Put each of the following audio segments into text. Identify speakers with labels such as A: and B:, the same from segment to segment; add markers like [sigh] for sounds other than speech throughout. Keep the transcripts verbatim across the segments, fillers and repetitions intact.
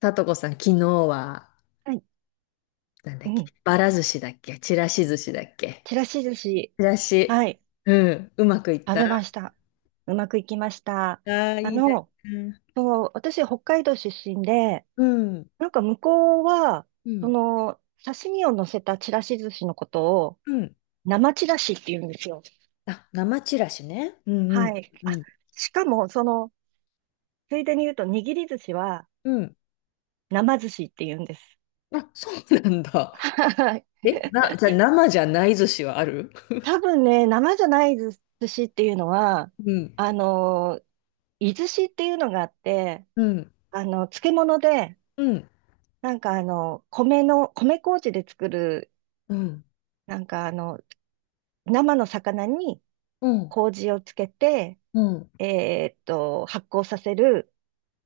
A: さとこさん、昨日は、
B: はい。
A: なんだ
B: う
A: っけ、
B: ん。
A: ばら寿司だっけ、ちらし寿司だっけ。
B: ちらし寿司。
A: ちらし。
B: はい。
A: うん、うまくいっ
B: 食
A: た
B: べま
A: あ
B: した。うまくいきました。
A: あー。
B: あ
A: いいね。
B: の、
A: うん、
B: そう、私、北海道出身で、
A: うん、
B: なんか向こうは、その、刺身を乗せたちらし寿司のことを、
A: うん。
B: 生ちらしって言うんですよ。
A: あ、生ちらしね。うん、う
B: はい。
A: ん、う
B: あ、
A: ん。
B: しかも、その、ついでに言うと、握り寿司は、
A: うん。
B: 生寿司って言うんです。
A: あ、そうなんだ。
B: はい。
A: え、な、じゃあ生じゃない寿司はある？
B: 多分ね、生じゃない寿司っていうのは、
A: うん、
B: あのー、いずしっていうのがあって、
A: うん、
B: あの、漬物で、
A: うん、
B: なんかあの、米の、米麹で作る、
A: うん、
B: なんかあの、生の魚に
A: うん、
B: 麹をつけて、
A: うん。
B: えーっと、発酵させる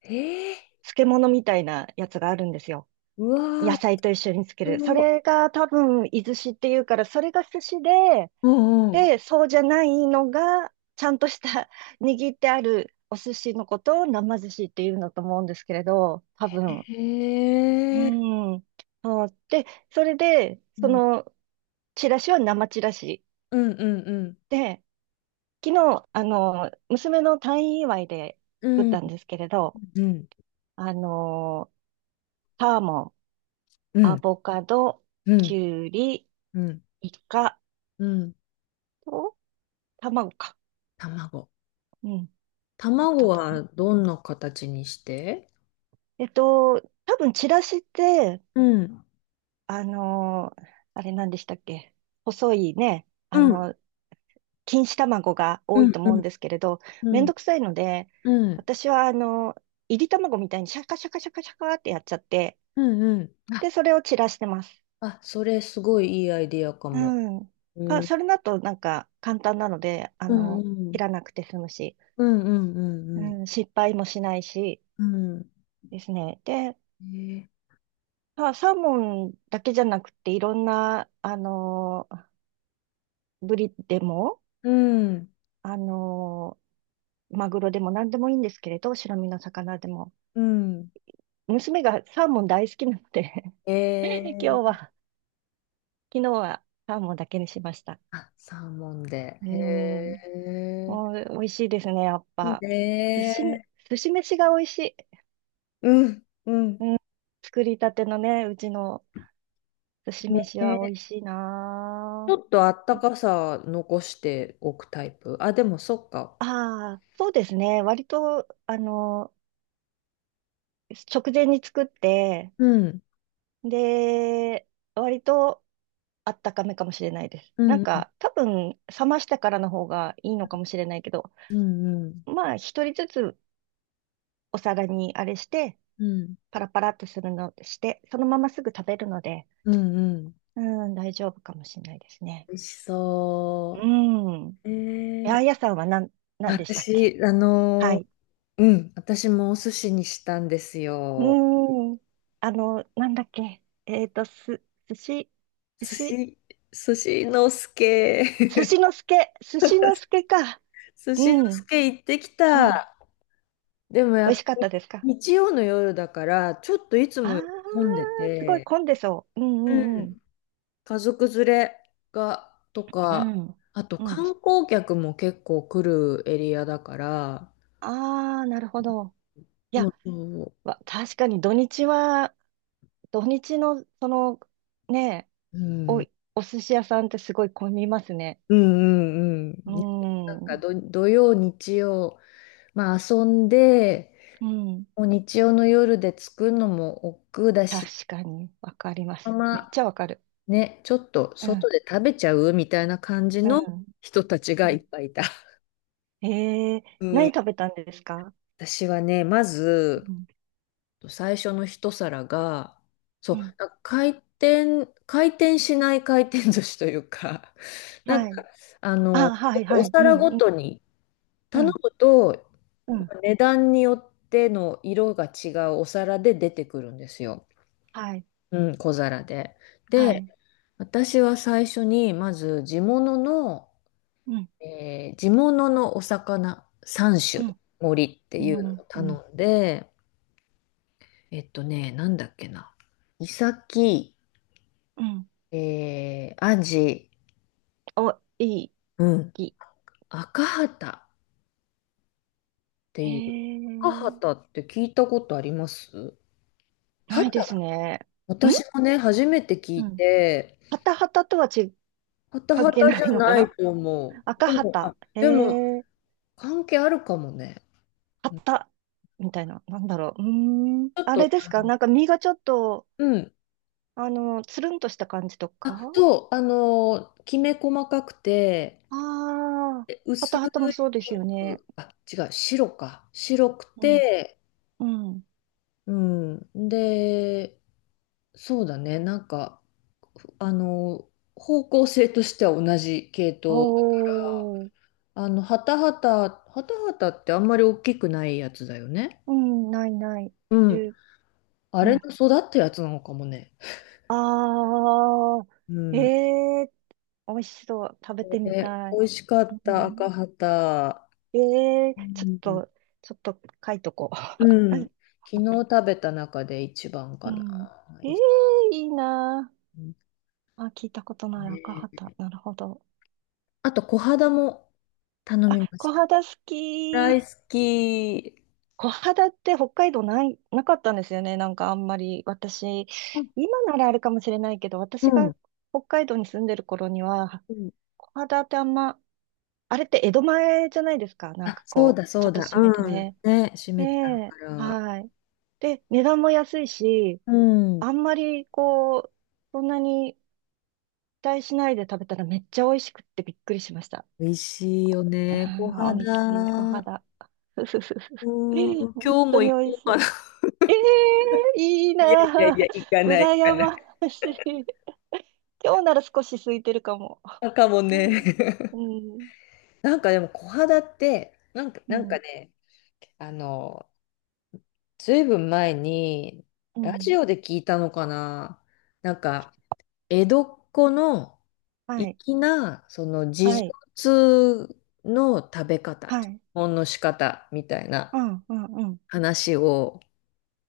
A: えー、
B: 漬物みたいなやつがあるんですよ。
A: うわ
B: 野
A: ー、
B: 菜と一緒につける。そ
A: お
B: れが多分、イズシっていうから、それが寿司で、
A: うん、うん。
B: で、そうじゃないのが、ちゃんとした [laughs] 握ってあるお寿司のことを生寿司っていうのと思うんですけれど、多分、
A: へ
B: う
A: え、
B: ん。そう。で、それで、
A: う
B: そ
A: ん、
B: の、チラシは生チラシ。
A: うん、うん、うん、
B: で、昨日、あの、娘の退院祝いで
A: う
B: 作っ
A: ん、
B: たんですけれど、
A: うん。
B: あの、サーモン、
A: う
B: ア
A: ん
B: ボカド、
A: う
B: キ
A: ん、
B: ュウリ、
A: うん、
B: イカ
A: うん。
B: と、卵か。
A: 卵。
B: うん、作っ
A: 卵
B: たったか
A: は
B: な。
A: どんな形にして？
B: えっと、多分チラシって、
A: うん。
B: あの、あれ何でしたっけ？細いね、あ
A: うん。
B: の、錦糸卵が多
A: う
B: い
A: ん、
B: と
A: う
B: 思うん
A: ん、
B: ですけれど、
A: う
B: めん
A: ん、
B: どくさいので、
A: うん、
B: 私はあの、いり卵みたいにシャカシャカシャカシャカってやっちゃって、
A: うん。
B: で、
A: あ、
B: それを散らしてます。
A: あ、それすごいいいアイディアかも。
B: うん。か、
A: うん、
B: それだとなんか簡単なので、あ
A: うん、
B: の、
A: う
B: 切
A: ん、
B: らなくて済むし、
A: うん、う
B: う
A: ん、うん。
B: ん、失敗もしないし
A: うん
B: ですね。で、
A: えー、
B: まあ、サーモンだけじゃなくて、いろんな、あの、ブリでも、
A: うん、
B: あの、マグロでも何でもいいんですけれど、白身の魚でも。
A: うん。
B: 娘がサーモン大好きなので
A: え
B: 今日
A: ー、
B: は、昨日はサーモンだけにしました。
A: あ、サーモンで。
B: うー
A: へ
B: ん、
A: え、
B: もう美味しいですね、やっ
A: いい
B: ぱ。寿司、
A: ね。
B: 寿司飯が美味しい。
A: うん、うん。
B: うん、作りたてのね、うちの寿司飯は美味しい
A: ち
B: な
A: ょっとあったかさ残しておくタイプ。あ、でもそっか。
B: あああ、そうですね。割と、あの、直前に作って、
A: うん。
B: で、割とあったかめかもしれないです。
A: う
B: なん
A: ん。
B: か、多分、冷ましてからの方がいいのかもしれないけど、
A: うん。うん。
B: まあ、一人ずつお皿にあれして、
A: うん。
B: パラパラっとするの、して、そのまますぐ食べるので、
A: うんうん、
B: うん、大丈夫かもしれないですね。
A: 美味し
B: う
A: そ
B: ん。
A: う。え
B: 八重
A: ー、
B: 屋さんは何、何でしたっけ？
A: 私、あ
B: は
A: の
B: い。
A: ーうん、私もお寿司にしたんですよ。
B: うん。あの、なんだっけえっと、す、寿司、寿
A: 寿
B: 司、
A: 司、寿司の助。
B: 寿
A: [laughs]
B: 司の助、寿司の助か。
A: 寿
B: う
A: 司の
B: ん、
A: 助行ってき
B: うん。
A: た。でもや
B: 美味
A: っぱ
B: しかっ
A: り
B: たですか？
A: 日曜の夜だから、ちょっといつ
B: ああ
A: も
B: ー、
A: より混んで
B: すごい
A: て、
B: 混んでそう。うん
A: う
B: うんうん。
A: ん、家族連れが、と
B: う
A: か、
B: ん。
A: あと
B: うん。
A: 観光客も結構来るエリアだから、
B: ああ、なるほど。い
A: も
B: や、
A: う、そ
B: わ確かに土日は土日の、その、ね、
A: う、う
B: お、
A: ん、
B: お寿司屋さんってすごい混みますね。
A: うんうんうん。
B: う
A: な
B: ん。
A: んか
B: う
A: ど土曜、日曜、まあ遊んで、
B: ん。
A: もう日曜の夜で着くのも億劫だし、
B: 確かに、わかりま
A: ま
B: す。めっ
A: ま
B: ちゃわかる。
A: ね、ちょっと
B: う
A: 外
B: ん。
A: で食べちゃうみたいな感じ
B: う
A: の
B: ん。
A: 人たち
B: う
A: がいっ
B: ん
A: ぱいいた。
B: えー、
A: う
B: 何
A: ん、
B: 食べたんですか？
A: 私はね、まず、
B: うん。
A: と最初の一皿が、そう、
B: う
A: な
B: ん。
A: んか回転、回転しない回転寿司というか、[laughs] なん
B: は
A: か、
B: い。
A: あの、
B: あ、はい、は
A: お
B: い。う
A: 皿ご
B: ん、うん、
A: とに
B: う
A: 頼
B: ん、
A: むと、
B: うん。
A: 値段によっての色が違うお皿で出てくるんですよ。
B: はい、
A: うん、小皿で。
B: は
A: で、
B: い。
A: 私は最初に、まず地物の、
B: うん、
A: えー地物のお魚三
B: う
A: 種
B: ん、
A: 盛りって
B: う
A: いうのを
B: ん、うん。
A: 頼んで、えっとね、なんだっけな。イサキ、
B: うん
A: えー、アジ、
B: お、いい、
A: うん。
B: いい。
A: 赤旗って
B: え
A: いう。赤
B: ー、
A: 旗って聞いたことあります？
B: な
A: 旗、
B: いですね。ん
A: 私もね、初めて聞
B: う
A: い
B: ん。
A: て、
B: ハタハタとはち、
A: 旗
B: 関係
A: 旗
B: な
A: じゃ
B: いのか
A: ない
B: な？
A: と思う。
B: 赤
A: でも、あ、
B: 旗。へ
A: でも、
B: え、
A: 関係あるかもね。うん、
B: 旗。みたいな。なんだろう。うーん。
A: ちょっ
B: あ
A: と、
B: れですか？なんか身がちょっと、
A: うん。
B: あの、つるんとした感じとか
A: あ、そう、あのーきめ細かくて、
B: ああー、
A: え薄
B: 旗
A: い
B: 旗もそうで
A: ピ
B: すよ
A: ン
B: ね。
A: ク、あ、違う、白か。白く
B: うん。
A: て、
B: うん。
A: うん。で、そうだね。なんか、ふあの、方向性としては同じ系
B: お
A: 統。
B: ー。
A: あの、ハタハタ、ハタハタってあんまり大きくないやつだよね。
B: うん、ないない。
A: う
B: じ
A: ん。
B: ゅ
A: あ
B: う
A: れ
B: ん。
A: の育ったやつなのかもね。
B: ああ、
A: う
B: え
A: ん。
B: えー、美味しそう。食べてみ
A: で、
B: た
A: 美
B: い。
A: 味しかっ
B: う
A: た赤
B: ん、
A: ハタ。
B: ええ
A: う
B: ー、ちょっ
A: ん。
B: と、ちょっと書いとこう。
A: うん。
B: [laughs]
A: 昨日
B: あった
A: 食べた中で一番
B: う
A: か
B: ん。
A: な。
B: え
A: い
B: え
A: いで
B: ー、いいな。あ、聞いたことない赤
A: す
B: 旗。
A: ね。
B: なるほど。
A: あと、小肌も頼
B: あ、
A: みまし
B: 小
A: た。
B: 肌好
A: 大好
B: き。
A: き。
B: 小肌って北海道ない、なかったんですよね。なんかあんまり私、
A: あ
B: 今ならあるかもしれないけど、
A: う
B: 私が
A: ん。
B: 北海道に住んでる頃には、小肌ってあんま、あれって江戸前じゃないですか。なん
A: あ、
B: か
A: そう
B: こう、
A: だそ
B: ちょっ
A: う
B: と
A: だ。
B: 閉めて
A: うん。
B: ね。
A: ね、閉
B: え
A: めてあるか
B: え、
A: ら。
B: はい。で、値段も安いし、
A: うん。
B: あんまりこう、そんなに期待しないで食べたらめっちゃ美味しくってびっくりしました。
A: 美味しいよ
B: あ
A: ね。小
B: ー、美味しい、小
A: 肌。
B: 肌。[laughs] ふふふふ
A: うん。
B: 本
A: 今日
B: 当
A: も
B: に
A: 行
B: 美味
A: こう
B: し
A: か
B: い。
A: な。[laughs]
B: ええいい
A: いやいや
B: な
A: い
B: あ。
A: や、行かない、行
B: 羨
A: かない。
B: ましい。今日なら少し空いてるかも。
A: あ、かも
B: う
A: ね。
B: ん、う
A: [laughs]
B: ん、
A: なんかでも小肌って、なんか、
B: う
A: なんか
B: ん。
A: ね、あの、ずいぶん前に、
B: う
A: ラジ
B: ん
A: オで聞いたのかな。なんか、江戸っ子の
B: はい、
A: 粋な、その自
B: は
A: 助
B: い、
A: 通の食べ方、
B: は
A: 基
B: い。
A: 本の仕方みたい
B: う
A: な
B: ん、うん、うん。
A: 話を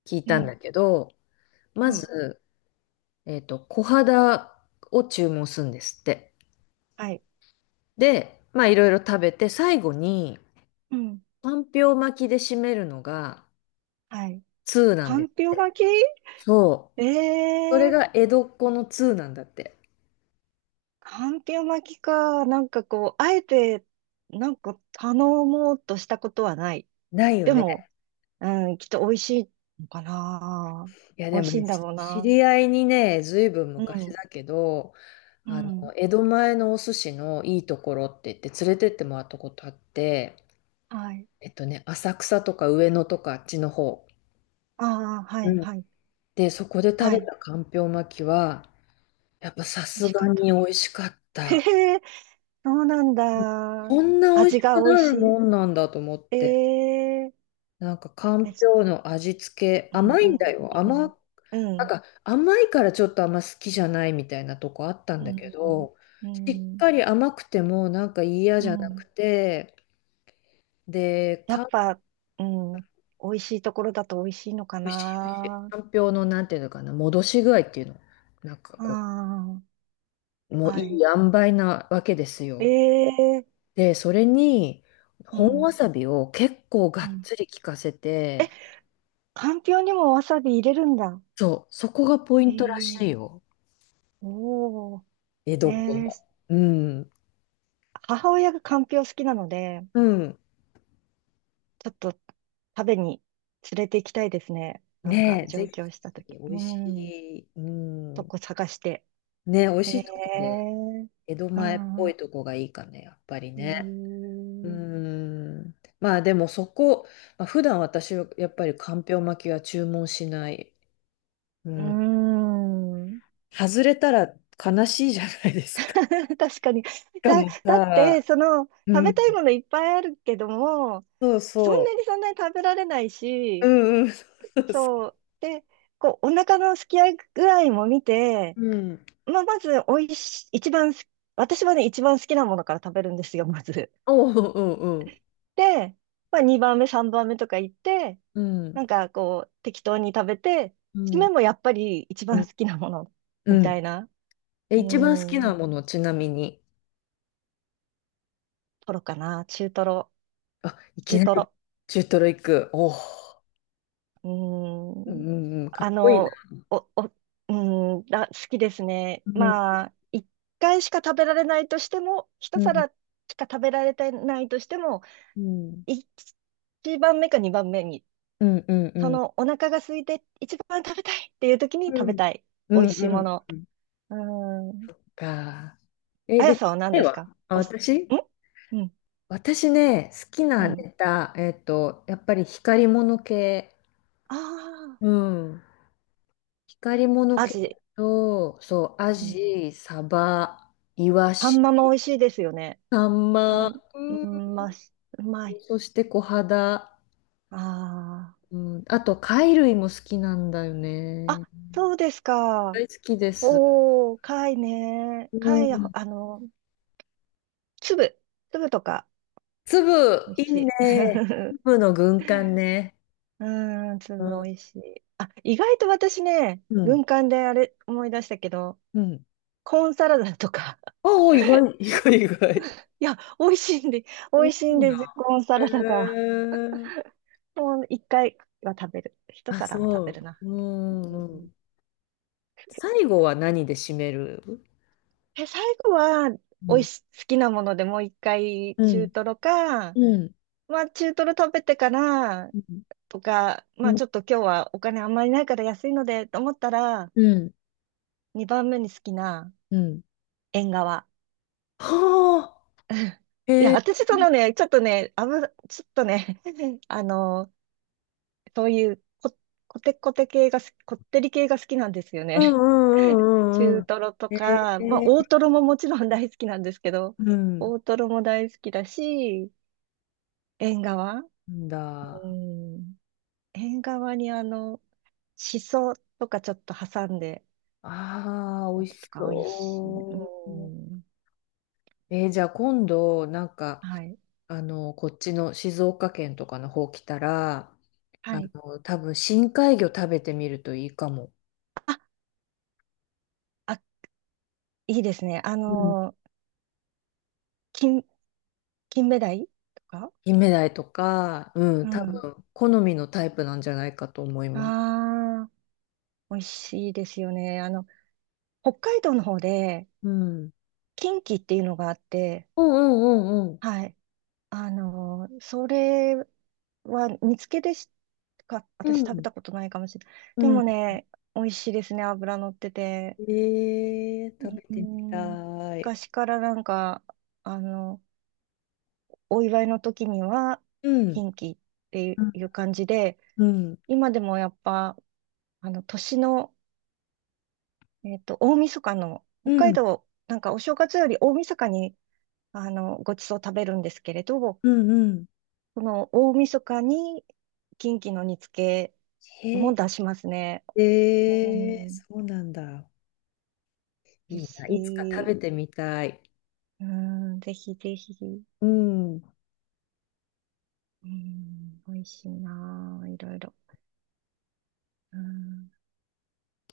A: 聞い
B: え
A: たん
B: え、
A: だけど、
B: う
A: ま
B: ん、
A: ず、えっと、小肌を注文するんですって。
B: はい、
A: で、まあいろいろ食べて、最後に、
B: うん、
A: かんぴょう巻きで締めるのが
B: はい。
A: 通なん
B: か
A: です
B: んぴ
A: っ
B: ょう
A: て。
B: 巻き？
A: そう。
B: え
A: それ
B: え
A: が江戸っ子の通なんだって。
B: かんぴょう巻きか。なんかこう、あえて、なんか頼もうとしたことはない。
A: ないよ
B: で
A: ね。
B: も、うん、きっと美味しいのかな。
A: いや、
B: 美
A: で
B: 味
A: も
B: しい
A: ね、
B: んだ
A: し
B: ろう
A: 知
B: な。
A: り合いにね、ずいぶん
B: う
A: 昔
B: ん、
A: だけど、
B: う
A: あの、
B: ん、
A: 江戸前のお寿司のいいところって言って連れてってもらったことあって、
B: はい。
A: えっとね、浅草とか上野とかあっちの方。
B: ああ、は
A: う
B: い、
A: ん。
B: はい、
A: で、そこで食
B: は
A: べ
B: い。
A: たかんぴょう巻きは、やっぱさ
B: 美
A: す
B: 味しか
A: が
B: っ
A: に美
B: た。
A: 味しかっ
B: [laughs] へ
A: た。
B: え、そうなん
A: うん、
B: だ。
A: こんな美味
B: 味
A: し
B: が
A: く
B: 美味
A: な
B: し
A: る
B: い。
A: もんなんだと思って。
B: え
A: なんかか
B: ー、え、
A: んぴ
B: し
A: ょうの味付け、
B: うん、
A: 甘
B: う
A: いんだ
B: ん、
A: よ。
B: う
A: 甘
B: ん、う
A: なん
B: ん、
A: か甘いからちょっとあんま好きじゃないみたいなとこあったん
B: う
A: だけ
B: ん、
A: ど、
B: う
A: しっ
B: ん。
A: かり甘くてもなんか嫌
B: う
A: じゃなく
B: ん
A: て、で、
B: や
A: か
B: っ
A: ん、
B: ぱ、うん、美味しいところだと美味しいのかな。
A: かんぴょうのなんていうのかな、戻し具合っていうの、なんかこ
B: あ
A: う、
B: あ、
A: もうい
B: はい。
A: い塩梅なわけです
B: え
A: よ。
B: え、
A: で、それに
B: う
A: 本わ
B: ん、
A: さびを結構が
B: う
A: っ
B: ん。
A: つり効かせて、
B: かんぴょうにもわさび入れるんだ。
A: そう、そこがポイントら
B: え
A: しい
B: え
A: よ。
B: お
A: 江戸
B: お
A: っ子
B: ええ
A: の。うん。
B: 母親がかんぴょう好きなので、
A: うん。
B: ちょっと食べに連れて行きたいですね。なんか
A: ねえ、ぜ
B: 上京したと
A: ひ、美
B: きう
A: 味し
B: ん。
A: い。う
B: と
A: ん。
B: こ探して。
A: ね、美味
B: え
A: しいとこで、
B: え
A: 江戸
B: う
A: 前っ
B: ん
A: ぽい
B: う
A: とこがいいかね、やっぱり
B: え
A: ね。う
B: え
A: ーん。まあでもそこ、まあ、普段私はやっぱりかんぴょう巻きは注文しない。う
B: うー
A: ん。
B: ん。
A: 外れたら悲しいじゃないですか。し
B: [laughs] 確かに。
A: か
B: だ、
A: も
B: だっ
A: さ、
B: て、その、食
A: う
B: べたい
A: ん。
B: ものいっぱいあるけども、
A: そう
B: そんな
A: そ
B: にそんなに食べられない
A: う。う
B: し、
A: んうん。そうそう。
B: そう。で、こう、お腹のすき合い具合も見て、
A: うん。
B: まあ、まず、おいし、一番す、私はね、一番好きなものから食べるんですよ、[laughs] まず。
A: おうおうおう。
B: で、まあ、にばんめ、さんばんめとか行って、
A: うん。
B: なんか、こう、適当に食べて、
A: う
B: 締
A: ん。
B: めもやっぱり一
A: う
B: 番
A: ん。
B: 好きなもの、み
A: う
B: た
A: ん。
B: いな。
A: え、
B: う
A: 一番好き
B: ー
A: な
B: ん、
A: もの、ちなみに？
B: トロかな、中トロ、
A: あ、いき
B: 中
A: なり
B: トロ。
A: 中トロ行く。おお。
B: うー
A: う
B: ん。
A: んうんうん。か
B: あ
A: っこいいな。
B: の、お、お、うーん、あ、好きですね。
A: うん
B: まあ、一回しか食べられないとしても、一
A: うん、
B: 皿しか食べられてないとしても、
A: うん、
B: 一番目か二番目に、
A: うん、うん、う
B: そ
A: ん、
B: のお腹が空いて一番食べたいっていう時に
A: う
B: 食べ
A: ん、
B: たい。
A: う
B: 美味
A: ん、
B: しい
A: う
B: も
A: ん
B: の。
A: うん
B: うーん。
A: か。
B: あ
A: え、
B: や
A: で、
B: さ
A: ち
B: ん
A: っ
B: は何
A: ちゃい
B: です
A: わ。
B: か
A: あ、
B: おす、
A: 私
B: んうん、
A: 私ね、好き
B: う
A: な
B: ん。
A: ネタ、えっと、やっぱり光り物系。
B: あ
A: うん。光り物
B: あ、ア
A: 系
B: ジ。
A: と、そう、ア
B: うん。
A: ジ、サバ、イワ
B: 半
A: シ、
B: マも美味しいですよね。
A: サン
B: あ
A: マ、
B: ん、
A: うん、
B: うん、まあ、しうまい。
A: そして小肌。
B: ああ。
A: うん、あと、貝類も好きなんだよ
B: あ、
A: ね。
B: そうです
A: 大
B: か。
A: 好きです。
B: おー、貝ね。
A: う
B: 貝、あ
A: ん。
B: の、粒、粒とか、
A: 粒、
B: 美味
A: いい
B: しい。
A: ね。
B: [laughs]
A: 粒の軍艦ね。
B: うーん、
A: う
B: 粒
A: ん、
B: 美味しい。あ、意外と私ね、
A: うん、
B: 軍艦であれ思い出したけど、
A: うん。
B: コーンサラダとか、[laughs]
A: おお、意外、[laughs] 意外、意外。
B: いや、美味しいんで、美
A: 美味
B: 味しい
A: し
B: ん
A: い
B: で
A: な。
B: すよ、コーンサラダが。
A: へえ。
B: [laughs] もう一回は食べる。一
A: あ、
B: 皿は食
A: そ
B: べ
A: う。
B: るな。
A: う
B: う
A: ん。う
B: ん
A: ん、最後は何で締める？
B: え、最後は、
A: う
B: おい
A: ん、
B: し、好きなものでもう一回
A: う
B: 中
A: ん、
B: トロか、
A: うん、
B: まあ中トロ食べてから
A: うん、
B: とか、まあ
A: うん、
B: ちょっと今日はお金あんまりないから安いのでと思ったら、
A: うん。
B: にばんめに好きな
A: うん、
B: 縁側。
A: はあ、
B: [laughs] い
A: へ
B: や、
A: え、
B: 私そのね、ちょっとね、あぶ、ちょっとね、[laughs] あの、そういうこ、こてこて系が好き、こってり系が好きなんですよ
A: う
B: ね。[laughs]
A: んうんうんうんう
B: 中トロと
A: ん。へ
B: か、まあ大
A: え、
B: トロももちろん大好きなんですけど、
A: うん、
B: 大トロも大好きだし、縁側。
A: なん
B: う
A: だ。
B: ん。縁側にあの、しそとかちょっと挟んで、
A: ああ、美
B: や
A: 味
B: つ
A: し
B: とか美味しい。う
A: そう。
B: ん。
A: えーじゃあ今度、なんか、
B: はい。
A: あの、こっちの静岡県とかの方来たら、
B: は
A: あ
B: い。
A: の、多分深海魚食べてみるといいかも。
B: あ、あ、いいですね。あ
A: うん。
B: の、金、金目鯛とか
A: キンメダイとか、う
B: う
A: ん、多
B: ん。
A: 分好みのタイプなんじゃないかと思います。
B: ああ、美味しいですよね。あの、北海道の方で、
A: うん。
B: 近畿っていうのがあって、
A: うんうんうんうん。
B: はい。あの、それは煮付けでしか、
A: う
B: 私食べ
A: ん。
B: たことないかもしれない。で
A: うん。
B: もね、美味しいですね。脂乗ってて。
A: えー、食べ
B: う
A: てみ
B: ん。
A: たい。
B: 昔からなんか、あの、お祝いの時には、
A: うん。
B: 近畿って
A: う
B: いう
A: ん。
B: 感じで、
A: うん。
B: 今でもやっぱ、あの、年の、えっと、大晦日の、
A: う
B: 北海
A: ん。
B: 道、なんかお正月より大晦日に、あの、ごちそう食べるんですけれど、
A: うん。
B: この大晦日に、近畿の煮付
A: へ
B: け
A: え、
B: も出しますね。う
A: えー、
B: ん、
A: そうなんだ。
B: 美味
A: いいな。いつか食
B: しい。
A: べてみたい。
B: うん、ぜひぜひ。
A: うん。
B: うん、美味しいなあ、いろいろ。うん